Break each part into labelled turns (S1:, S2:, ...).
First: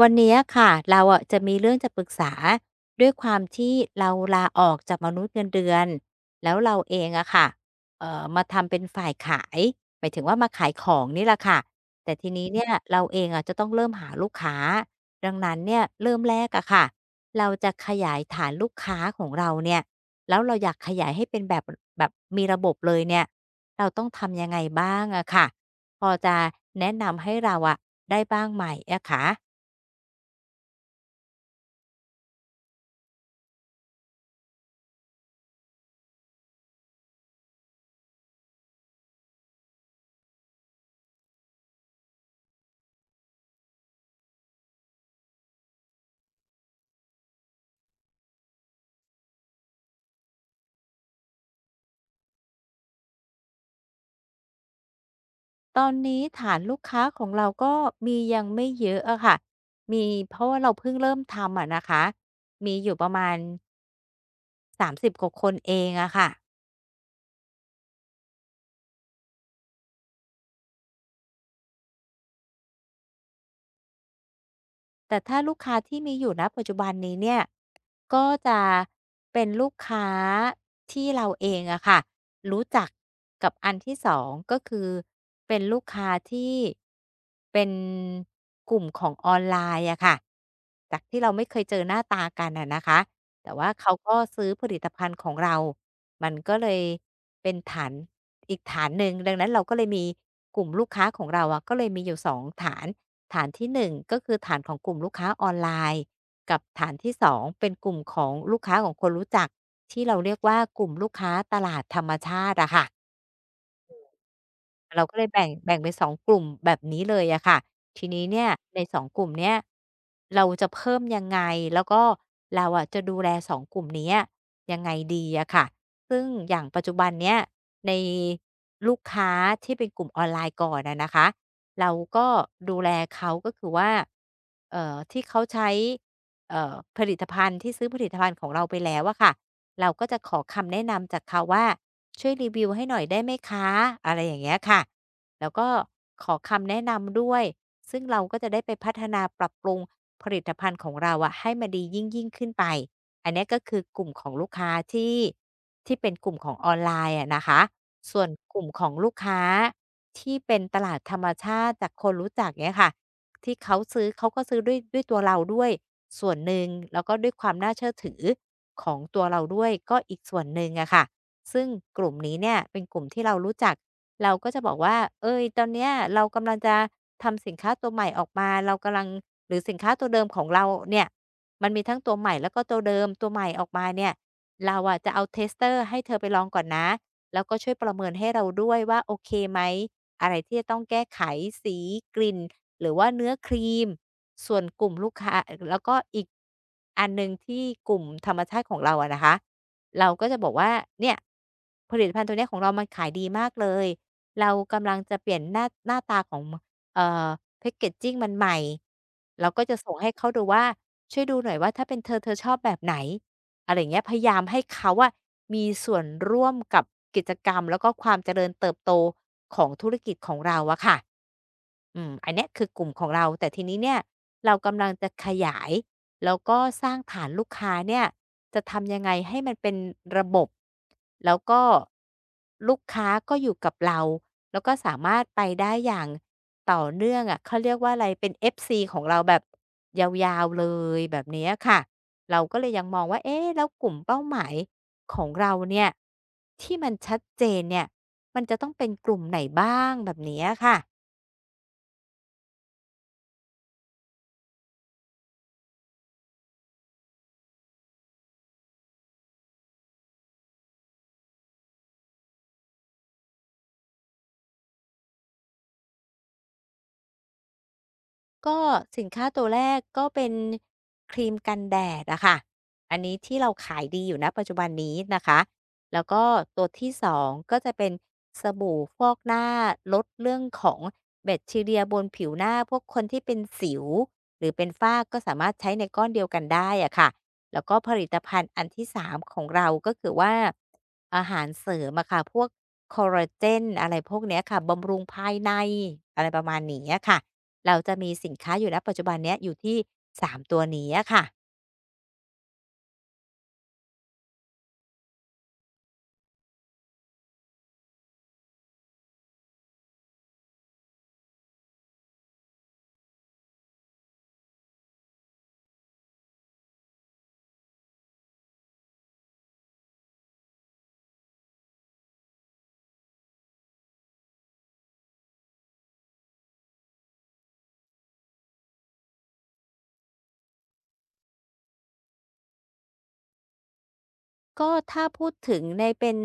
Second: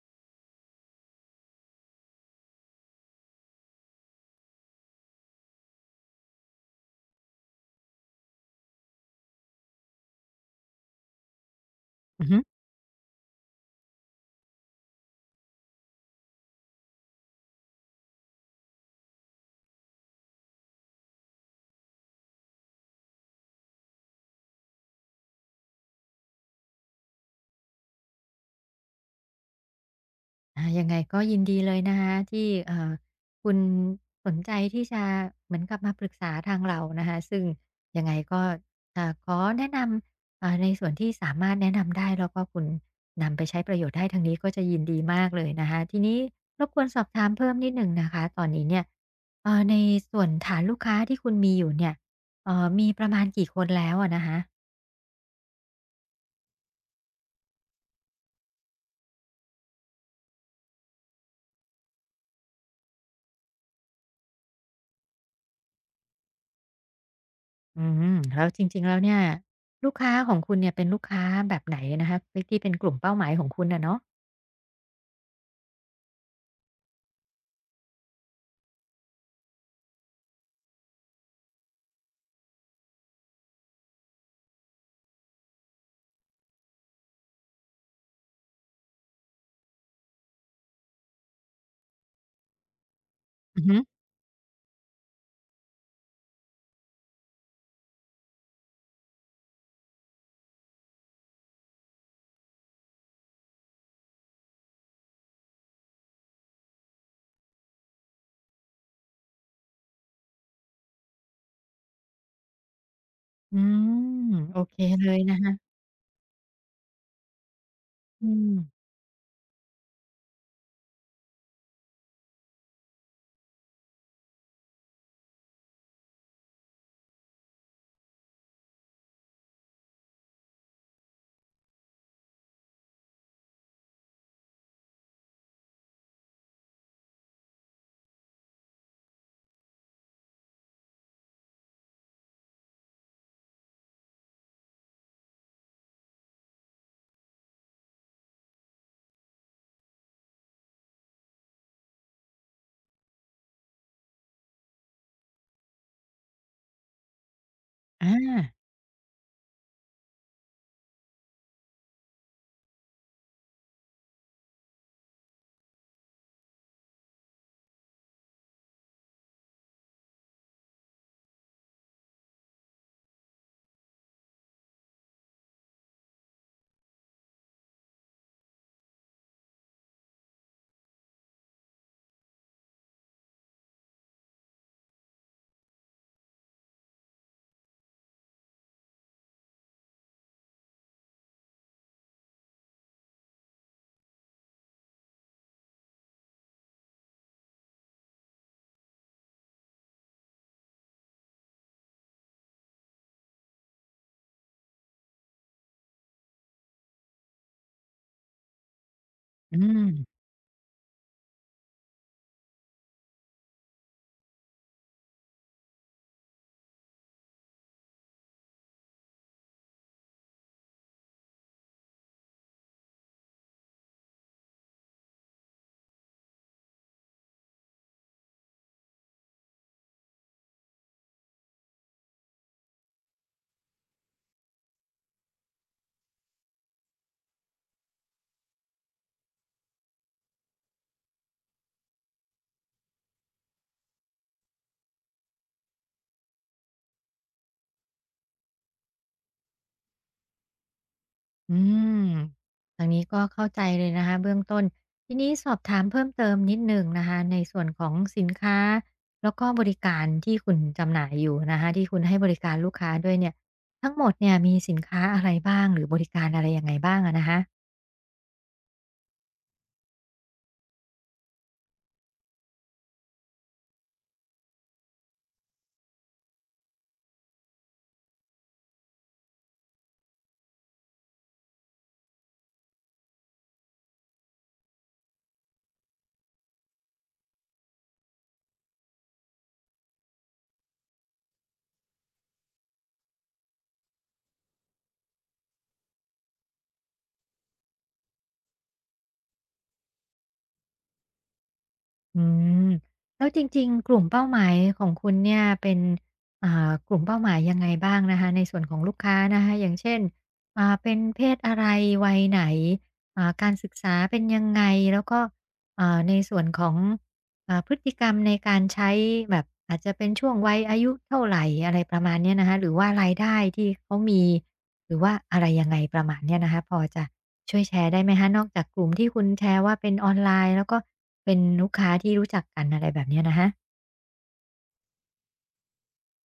S1: วันนี้อะค่ะเราอะจะมีเรื่องจะปรึกษาด้วยความที่เราลาออกจากมนุษย์เงินเดือนแล้วเราเองอะค่ะมาทำเป็นฝ่ายขายหมายถึงว่ามาขายของนี่แหละค่ะแต่
S2: อือ
S1: ที
S2: ฮึ
S1: นี้เนี่ยเราเองอะจะต้องเริ่มหาลูกค้าดังนั้นเนี่ยเริ่มแรกอะค่ะเราจะขยายฐานลูกค้าของเราเนี่ยแล้วเราอยากขยายให้เป็นแบบมีระบบเลยเนี่ยเราต้องทำยังไงบ้างอะค่ะพอจะแนะนำให้เราอะได้บ้างไหมอะคะ
S2: ยังไงก็ยินดีเลยนะคะที่คุณสนใจที่จะเหมือนกับมาปรึกษาทางเรานะคะซึ่งยังไงก็จะขอแนะนำในส่วนที่สามารถแนะนำได้แล้วก็คุณนำไปใช้ประโยชน์ได้ทางนี้ก็จะยินดีมากเลยนะคะทีนี้รบกวนสอบถามเพิ่มนิดหนึ่งนะคะตอนนี้เนี่ยในส่วนฐานลูกค้าที่คุณมีอยู่เนี่ยมีประมาณกี่คนแล้วอะนะคะ
S1: ตอนนี้ฐานลูกค้าของเราก็มียังไม่เยอะอะค่ะ มีเพราะว่าเราเพิ่งเริ่มทำอะนะคะ มีอยู่ประมาณ30กว่าคนเองอะค่ะ
S2: อืมแล้วจริงๆแล้วเนี่ยลูกค้าของคุณเนี่ยเป็นลูกค้าแบบไหนนะคะที่ที่เป็นกลุ่มเป้าหมายของคุณน่ะเนาะ
S1: แต่ถ้าลูกค้าที่มีอยู่ณปัจจุบันนี้เนี่ยก็จะเป็นลูกค้าที่เราเองอะค่ะรู้จักกับอันที่2ก็คือเป็นลูกค้าที่เป็นกลุ่มของออนไลน์อะค่ะจากที่เราไม่เคยเจอหน้าตากันอะนะคะแต่
S2: อือ
S1: ว่า
S2: ฮึ
S1: เขาก็ซื้อผลิตภัณฑ์ของเรามันก็เลยเป็นฐานอีกฐานหนึ่งดังนั้นเราก็เลยมีกลุ่มลูกค้าของเราอะก็เลยมีอยู่สองฐาน ฐานที่หนึ่งก็คือฐานของกลุ่มลูกค้าออนไลน์กับฐานที่สองเป็นกลุ่มของลูกค้าของคนรู้จักที่เราเรียกว่ากลุ่มลูกค้าตลาดธรรมชาติอะค่ะ
S2: อืมโอเค
S1: เรา
S2: เล
S1: ก็
S2: ย
S1: เลย
S2: นะ
S1: แบ่ง
S2: คะ
S1: แบ่งเป็นสองกลุ่มแบบนี้เลยอะค่ะทีนี้
S2: อื
S1: เนี่ย
S2: ม
S1: ในสองกลุ่มเนี้ยเราจะเพิ่มยังไงแล้วก็เราอะจะดูแลสองกลุ่มเนี้ยยังไงดีอะค่ะซึ่งอย่างปัจจุบันเนี้ยในลูกค้าที่เป็นกลุ่มออนไลน์ก่อนอะนะคะเราก็ดูแลเขาก็คือว่าที่เขาใช้ผลิตภัณฑ์ที่ซื้อผลิตภัณฑ์ของเราไปแล้วอะค่ะ เราก็จะขอคำแนะนำจากเขาว่าช่วยรีวิวให้หน่อยได้ไหมคะอะไรอย่างเงี้ยค่ะแล้วก็ขอคำแนะนำด้วยซึ่งเราก็จะได้ไปพัฒนาปรับปรุงผลิตภัณฑ์ของเราอะให้มันดียิ่งขึ้นไปอันเนี้ยก็คือกลุ่มของลูกค้าที่เป็นกลุ่มของออนไลน์อะนะคะ
S2: อา
S1: ส่วนกลุ่มของลูกค้าที่เป็นตลาดธรรมชาติจากคนรู้จักเนี้ยค่ะที่เขาซื้อเขาก็ซื้อด้วยตัวเราด้วย ส่วนหนึ่งแล้วก็ด้วยความน่าเชื่อถือของตัวเราด้วยก็อีกส่วนหนึ่งอะค่ะซึ่งกลุ่มนี้เนี่ยเป็นกลุ่มที่เรารู้จักเราก็จะบอกว่าเอ้ยตอนเนี้ยเรากำลังจะทำสินค้าตัวใหม่ออกมาเรากำลังหรือสินค้าตัวเดิมของเราเนี่ยมันมีทั้งตัวใหม่แล้วก็ตัวเดิมตัวใหม่ออกมาเนี่ยเราอะจะเอาเทสเตอร์ให้เธอไปลองก่อนนะแล้วก็ช่วยประเมินให้เราด้วยว่าโอเคไหมอะไรที่จะต้องแก้ไขสีกลิ่นหรือว่าเนื้อครีม ส่วนกลุ่มลูกค้าแล้วก็อีกอันหนึ่งที่กลุ่มธรรมชาติของเราอะนะคะเราก็จะบอกว่าเนี่ยผลิตภัณฑ์ตัวเนี้ยของเรามันขายดีมากเลยเรากำลังจะเปลี่ยนหน้าตาของเอ่อแพ็กเกจจิงมันใหม่เรา
S2: อื
S1: ก็จะส่ง
S2: ม
S1: ให้เขาดูว่าช่วยดูหน่อยว่าถ้าเป็นเธอชอบแบบไหน อะไรอย่างเงี้ยพยายามให้เขาอะมีส่วนร่วมกับกิจกรรมแล้วก็ความเจริญเติบโตของธุรกิจของเราอะค่ะอืมอันเนี้ยคือกลุ่มของเราแต่ทีนี้เนี่ยเรากำลังจะขยายแล้วก็สร้างฐานลูกค้าเนี่ยจะทำยังไงให้มันเป็นระบบแล้วก็ ลูกค้าก็อยู่กับเราแล้วก็สามารถไปได้อย่างต่อเนื่องอะเขาเรียกว่าอะไรเป็น FC ของเราแบบยาวๆเลยแบบเนี้ยค่ะเราก็เลยยังมองว่าเอ๊ะแล้วกลุ่มเป้าหมายของเราเนี่ยที่มันชัดเจนเนี่ยมันจะต้องเป็นกลุ่มไหนบ้างแบบเนี้ยค่ะ
S2: อืมทางนี้ก็เข้าใจเลยนะคะเบื้องต้นทีนี้สอบถามเพิ่มเติมนิดหนึ่งนะคะในส่วนของสินค้าแล้วก็บริการที่คุณจำหน่ายอยู่นะคะที่คุณให้บริการลูกค้าด้วยเนี่ยทั้งหมดเนี่ยมีสินค้าอะไรบ้างหรือบริการอะไรยังไงบ้างอะนะคะ
S1: ก็สินค้าตัวแรกก็เป็นครีมกันแดดอะค่ะอันนี้ที่เราขายดีอยู่นะปัจจุบันนี้นะคะแล้วก็ตัวที่2ก็จะเป็นสบู่ฟอกหน้าลดเรื่องของแบคทีเรียบนผิวหน้าพวกคนที่เป็นสิวหรือเป็นฝ้าก็สามารถใช้ในก้อนเดียวกันได้อะค่ะ แล้วก็ผลิตภัณฑ์อันที่3ของเราก็คือว่าอาหารเสริมอะค่ะพวกคอลลาเจนอะไรพวกเนี้ยค่ะบำรุงภายในอะไรประมาณนี้อะค่ะ เราจะมีสินค้าอยู่แล้วปัจจุบันเนี้ยอยู่ที่3ตัวนี้อะค่ะ
S2: อืมแล้วจริงๆ กลุ่มเป้าหมายของคุณเนี่ยเป็นกลุ่มเป้าหมายยังไงบ้างนะคะในส่วนของลูกค้านะคะอย่างเช่นเป็นเพศอะไรวัยไหนการศึกษาเป็นยังไงแล้วก็ในส่วนของพฤติกรรมในการใช้แบบอาจจะเป็นช่วงวัยอายุเท่าไรอะไรประมาณเนี้ยนะคะหรือว่ารายได้ที่เขามีหรือว่าอะไรยังไงประมาณเนี้ยนะคะพอจะ ช่วยแชร์ได้ไหมคะนอกจากกลุ่มที่คุณแชร์ว่าเป็นออนไลน์แล้วก็เป็นลูกค้าที่รู้จักกันอะไรแบบเนี้ยนะคะ
S1: ก็ถ้าพูดถึงในเป็น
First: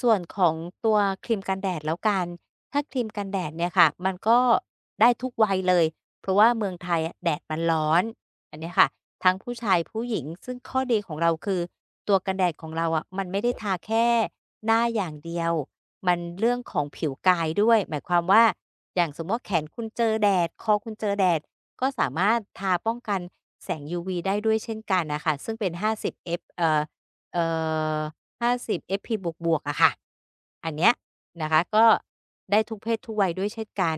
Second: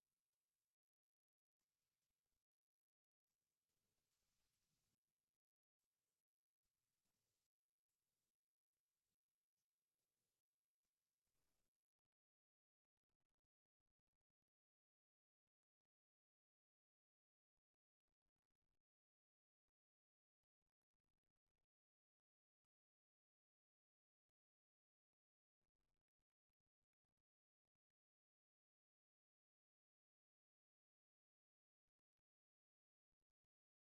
S1: ส่วนของตัวครีมกันแดดแล้วกันถ้าครีมกันแดดเนี่ยค่ะมันก็ได้ทุกวัยเลยเพราะว่าเมืองไทยอะแดดมันร้อนอันเนี้ยค่ะทั้งผู้ชายผู้หญิงซึ่งข้อดีของเราคือตัวกันแดดของเราอะมันไม่ได้ทาแค่หน้าอย่างเดียวมันเรื่องของผิวกายด้วยหมายความว่าอย่างสมมติว่าแขนคุณเจอแดดคอคุณเจอแดดก็สามารถทาป้องกันแสงยูวีได้ด้วยเช่นกันนะคะซึ่งเป็น50 F เอฟเอ่อ50สิบเอฟพีบวกๆอะค่ะอันเนี้ยนะคะก็ได้ทุกเพศทุกวัยด้วยเช่นกัน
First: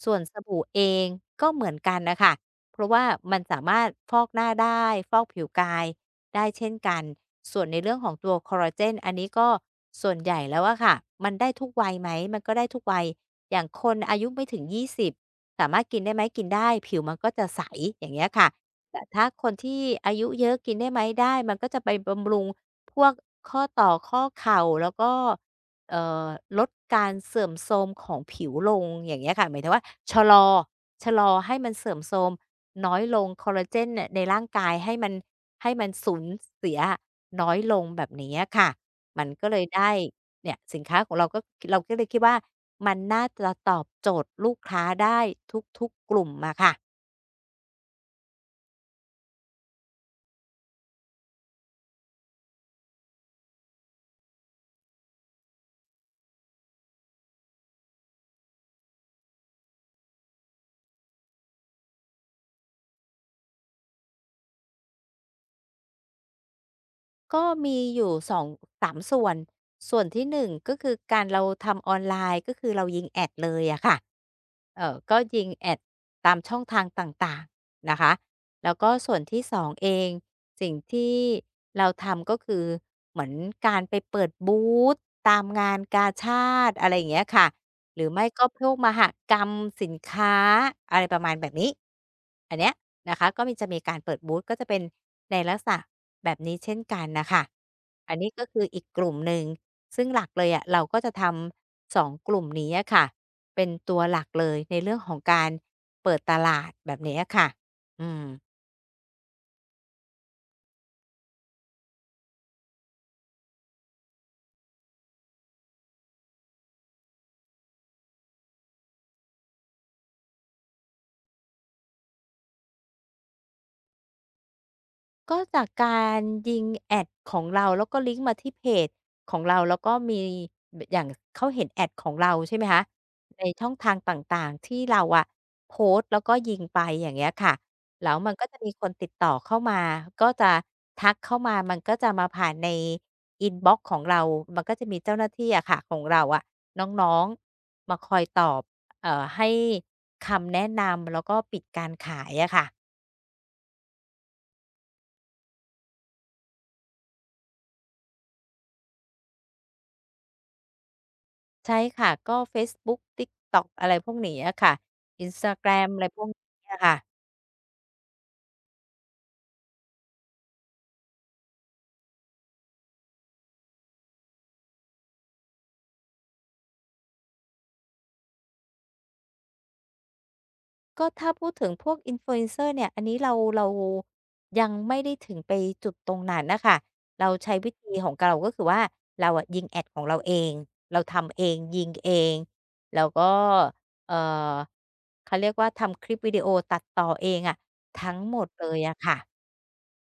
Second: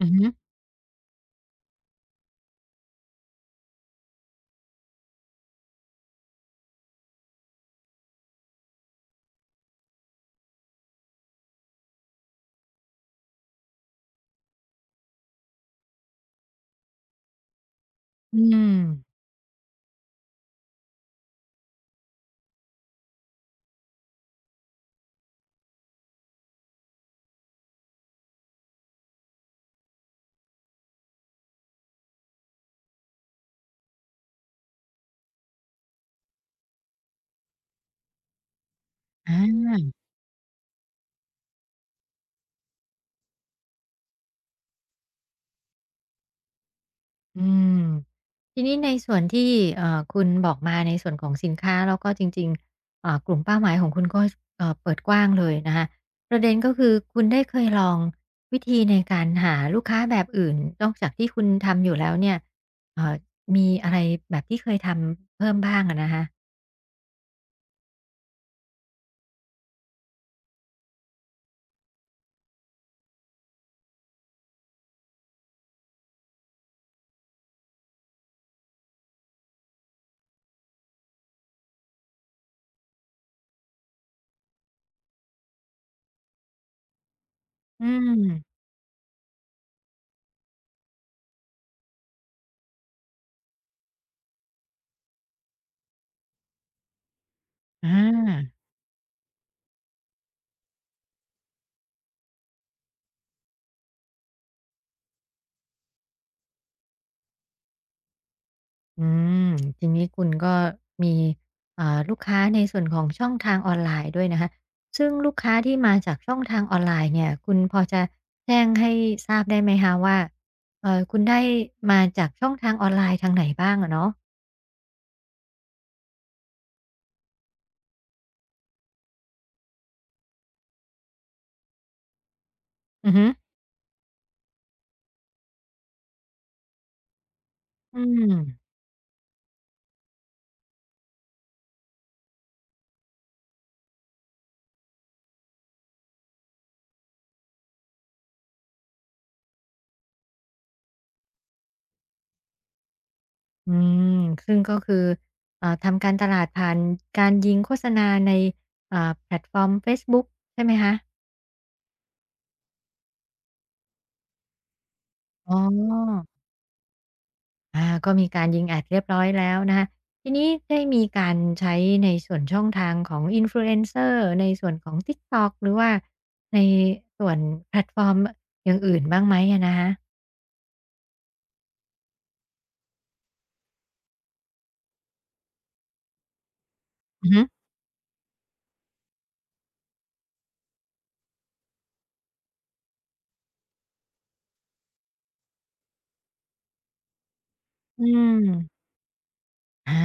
S2: อือ
S1: ส่วน
S2: ฮึ
S1: สบู่เองก็เหมือนกันน่ะค่ะเพราะว่ามันสามารถฟอกหน้าได้ฟอกผิวกายได้เช่นกัน ส่วนในเรื่องของตัวคอลลาเจนอันนี้ก็ส่วนใหญ่แล้วอะค่ะ มันได้ทุกวัยไหมมันก็ได้ทุกวัย อย่างคนอายุไม่ถึง20สบสามารถกินได้ไหมกินได้ผิวมันก็จะใสอย่างเงี้ย
S2: อื
S1: ค่ะ
S2: ม
S1: แต่ถ้าคนที่อายุเยอะกินได้ไหมได้มันก็จะไปบำรุง พวกข้อต่อข้อเข่าแล้วก็เอ่อลดการเสื่อมโทรมของผิวลงอย่างเงี้ยค่ะหมายถึงว่าชะลอชะลอให้มันเสื่อมโทรมน้อยลงคอลลาเจนเนี่ยในร่างกายให้มันสูญเสียน้อยลงแบบนี้อะค่ะมัน
S2: อ
S1: ก็เลย
S2: า
S1: ได้เนี่ยสินค้าของเราเราก็เลยคิดว่ามันน่าจะตอบโจทย์ลูกค้าได้ทุกๆกลุ่มอะค่ะ
S2: อืมทีนี้ในส่วนที่คุณบอกมาในส่วนของสินค้าแล้วก็จริงๆกลุ่มเป้าหมายของคุณก็เปิดกว้างเลยนะคะประเด็นก็คือคุณได้เคยลองวิธีในการหาลูกค้าแบบอื่นนอกจากที่คุณทำอยู่แล้วเนี่ยเอ่อมีอะไรแบบที่เคยทำเพิ่มบ้างอะนะคะ
S1: ก็มีอยู่สองสามส่วน ส่วนที่หนึ่งก็คือการเราทำออนไลน์ก็คือเรายิงแอดเลยอะค่ะก็ยิงแอดตามช่องทางต่างๆนะคะแล้วก็ส่วนที่สองเองสิ่งที่เราทำก็คือเหมือนการไปเปิดบูธตามงานกาชาดอะไรอย่างเงี้ยค่ะ
S2: อื
S1: หรือไม่ก็
S2: ม
S1: พวกมหกรรมสินค้าอะไรประมาณแบบนี้อันเนี้ยนะคะก็มีจะมีการเปิดบูธก็จะเป็นในลักษณะแบบนี้เช่นกันน่ะค่ะ
S2: อ
S1: อันนี้ก็
S2: า
S1: คืออีกกลุ่มหนึ่งซึ่งหลักเลยอะเราก็จะทำ2กลุ่มนี้อะค่ะเป็นตัวหลักเลยในเรื่องของการเปิดตลาดแบบนี้อะค่ะอืม
S2: อืมทีนี้คุณก็มีลูกค้าในส่วนของช่องทางออนไลน์ด้วยนะคะซึ่งลูกค้าที่มาจากช่องทางออนไลน์เนี่ย คุณพอจะแจ้งให้ทราบได้ไหมคะว่าคุณได้มาจากช่องทางออนไลน์ทางไหนบ้างอะเนาะ
S1: ก็จากการยิงแอดของเราแล้วก็ลิงก์มาที่เพจของเราแล้วก็มีบอย่างเขาเห็นแอดของเราใช่ไหมคะ
S2: อือฮึ
S1: ในช่องทางต่างๆที่เราอะโพสต์แล้วก็ยิงไปอย่างเงี้ยค่ะ
S2: อื
S1: แล้วมันก็จะมี
S2: ม
S1: คนติดต่อเข้ามาก็จะทักเข้ามามันก็จะมาผ่านในอินบ็อกซ์ของเรามันก็จะมีเจ้าหน้าที่อะค่ะของเราอะน้องๆมาคอยตอบให้คำแนะนำแล้วก็ปิดการขายอะค่ะ
S2: อืม ซึ่งก็คือทำการตลาดผ่านการยิงโฆษณาในแพลตฟอร์มเฟซบุ๊กใช่ไหมคะ
S1: ใช่ค่ะก็เฟซบุ๊ก TikTok อะไรพวกนี้อะค่ะ
S2: อ๋อ
S1: Instagram อะไรพวกนี้อะค่ะ
S2: อาก็มีการยิงแอดเรียบร้อยแล้วนะคะทีนี้ได้มีการใช้ในส่วนช่องทางของ Influencer ในส่วนของ TikTok หรือว่าในส่วนแพลตฟอร์มอย่างอื่นบ้างไหมอะนะคะ
S1: ก็ถ้าพูดถึงพวก Influencer เนี่ยอันนี้เรายังไม่ได้ถึงไปจุดตรงนั้นน่ะค่ะ
S2: อื
S1: เรา
S2: อฮึ
S1: ใช้วิธีของเราก็คือว่าเราอะยิงแอดของเราเองเราทำเองยิงเองแล้วก็เอ่อเขาเรียกว่าทำคลิปวิดีโอตัดต่อเองอะ
S2: อื
S1: ทั้งห
S2: ม
S1: มดเลยอะค่ะ
S2: อา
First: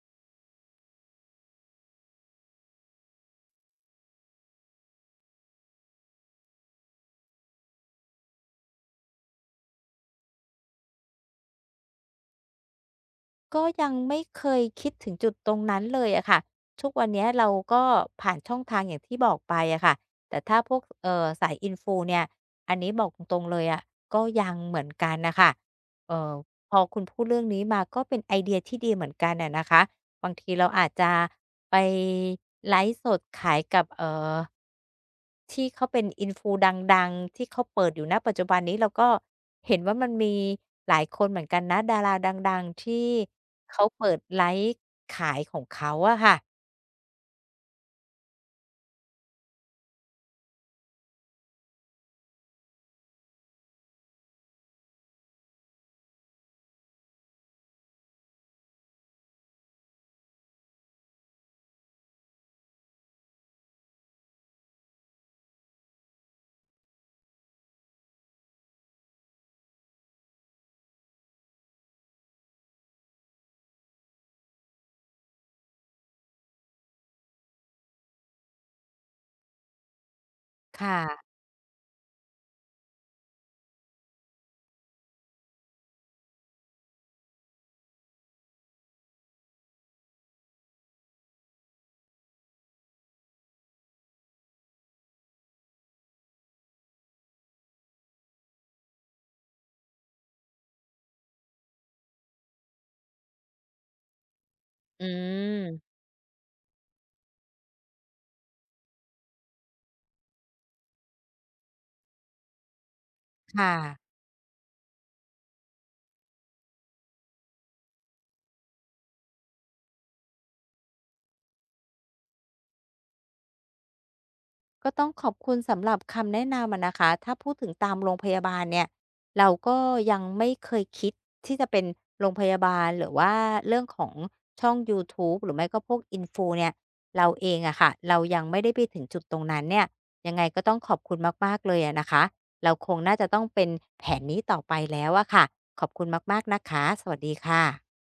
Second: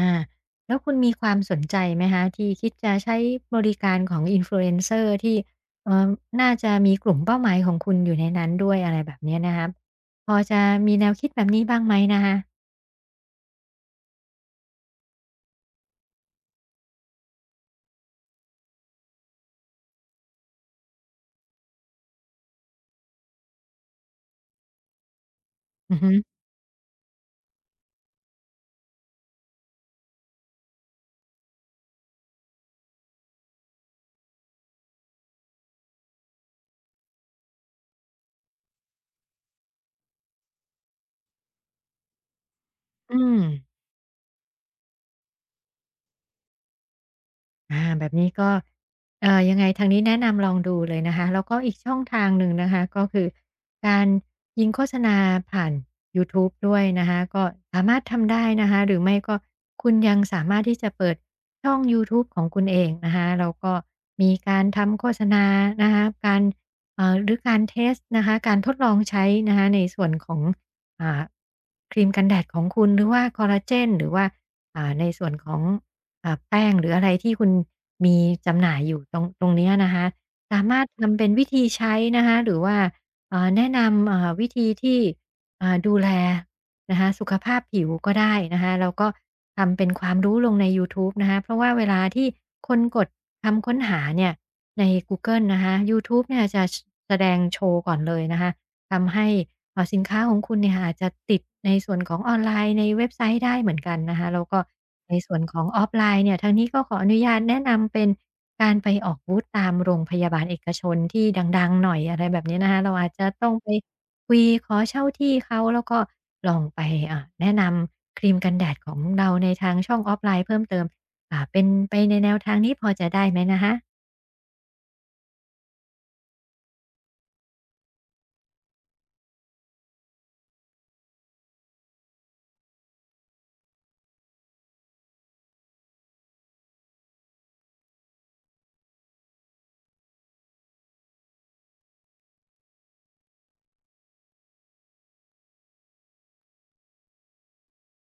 S2: แล้วคุณมีความสนใจไหมคะที่คิดจะใช้บริการของ Influencer ที่เอ่อน่าจะมีกลุ่มเป้าหมายของคุณอยู่ในนั้นด้วยอะไรแบบเนี้ยนะครับพอจะมีแนวคิดแบบนี้บ้างไหมนะคะ
S1: ก็ยังไม่เคยคิดถึงจุดตรงนั้นเลยอะค่ะทุกวันเนี้ยเราก็ผ่านช่องทางอย่างที่บอกไปอะค่ะแต่ถ้าพวกสายอินฟูเนี่ยอันนี้บอกตรงๆเลยอะก็ยังเหมือนกันน่ะค่ะ
S2: อือฮึ
S1: เอ่อพอคุณพูดเรื่องนี้มาก็เป็นไอเดียที่ดีเหมือนกันอะนะคะ บางทีเราอาจจะไปไลฟ์สดขายกับที่เขาเป็นอินฟูดังๆที่เขาเปิดอยู่ณปัจจุบันนี้เราก็เห็นว่ามันมีหลายคนเหมือนกันนะดาราดังๆที่
S2: อืม
S1: เขาเปิดไลฟ์ขายของเขาอะค่ะ
S2: อาแบบนี้ก็ยังไงทางนี้แนะนำลองดูเลยนะคะแล้วก็อีกช่องทางหนึ่งนะคะก็คือการยิงโฆษณาผ่านยูทูบด้วยนะคะก็สามารถทำได้นะคะหรือไม่ก็คุณยังสามารถที่จะเปิดช่องยูทูบของคุณเองนะคะแล้วก็มีการทำโฆษณานะคะการหรือการเทสนะคะการทดลองใช้นะคะในส่วนของอ่าครีมกันแดดของคุณหรือว่าคอลลาเจนหรือว่าในส่วนของ แป้งหรืออะไรที่คุณมีจำหน่ายอยู่ตรงตรงเนี้ยนะคะสามารถทำเป็
S1: ค่ะ
S2: นวิธีใช้นะคะหรือว่าแนะนำวิธีที่ดูแลนะคะสุขภาพผิวก็ได้นะคะแล้วก็ทำเป็นความรู้ลงในยูทูบนะคะเพราะว่าเวลาที่คนกดคำค้นหาเนี่ยในกูเกิลนะคะยูทูบเนี่ยจะชแสดงโชว์ก่อนเลยนะคะ ทำให้สินค้าของคุณเนี่ยค่ะอาจจะติดในส่วนของออนไลน์ในเว็บไซต์ได้เหมือนกันนะคะแล้วก็
S1: อื
S2: ในส่วนของออฟ
S1: ม
S2: ไลน์เนี่ยทางนี้ก็ขออนุญาตแนะนำเป็นการไปออกบูธตามโรงพยาบาลเอกชนที่ดังๆหน่อยอะไรแบบนี้นะคะเราอาจจะต้องไป
S1: ค่ะ
S2: คุยขอเช่าที่เขาแล้วก็ลองไปแนะนำครีมกันแดดของเราในทางช่องออฟไลน์เพิ่มเติมเป็นไปในแนวทางนี้พอจะได้ไหมนะคะ
S1: ก็ต้องขอบคุณสำหรับคำแนะนำอะนะคะ ถ้าพูดถึงตามโรงพยาบาลเนี่ย เราก็ยังไม่เคยคิดที่จะเป็นโรงพยาบาลหรือว่าเรื่องของช่อง YouTube หรือไม่ก็พวก i n f ฟูเนี่ยเราเองอะค่ะเรายังไม่ได้ไปถึงจุดตรงนั้นเนี่ยยังไงก็ต้องขอบคุณมากๆเลยอะนะคะเราคงน่าจะต้องเป็นแผนนี้ต่อไปแล้วอะค่ะขอบคุณมากๆนะคะสวัสดีค่ะ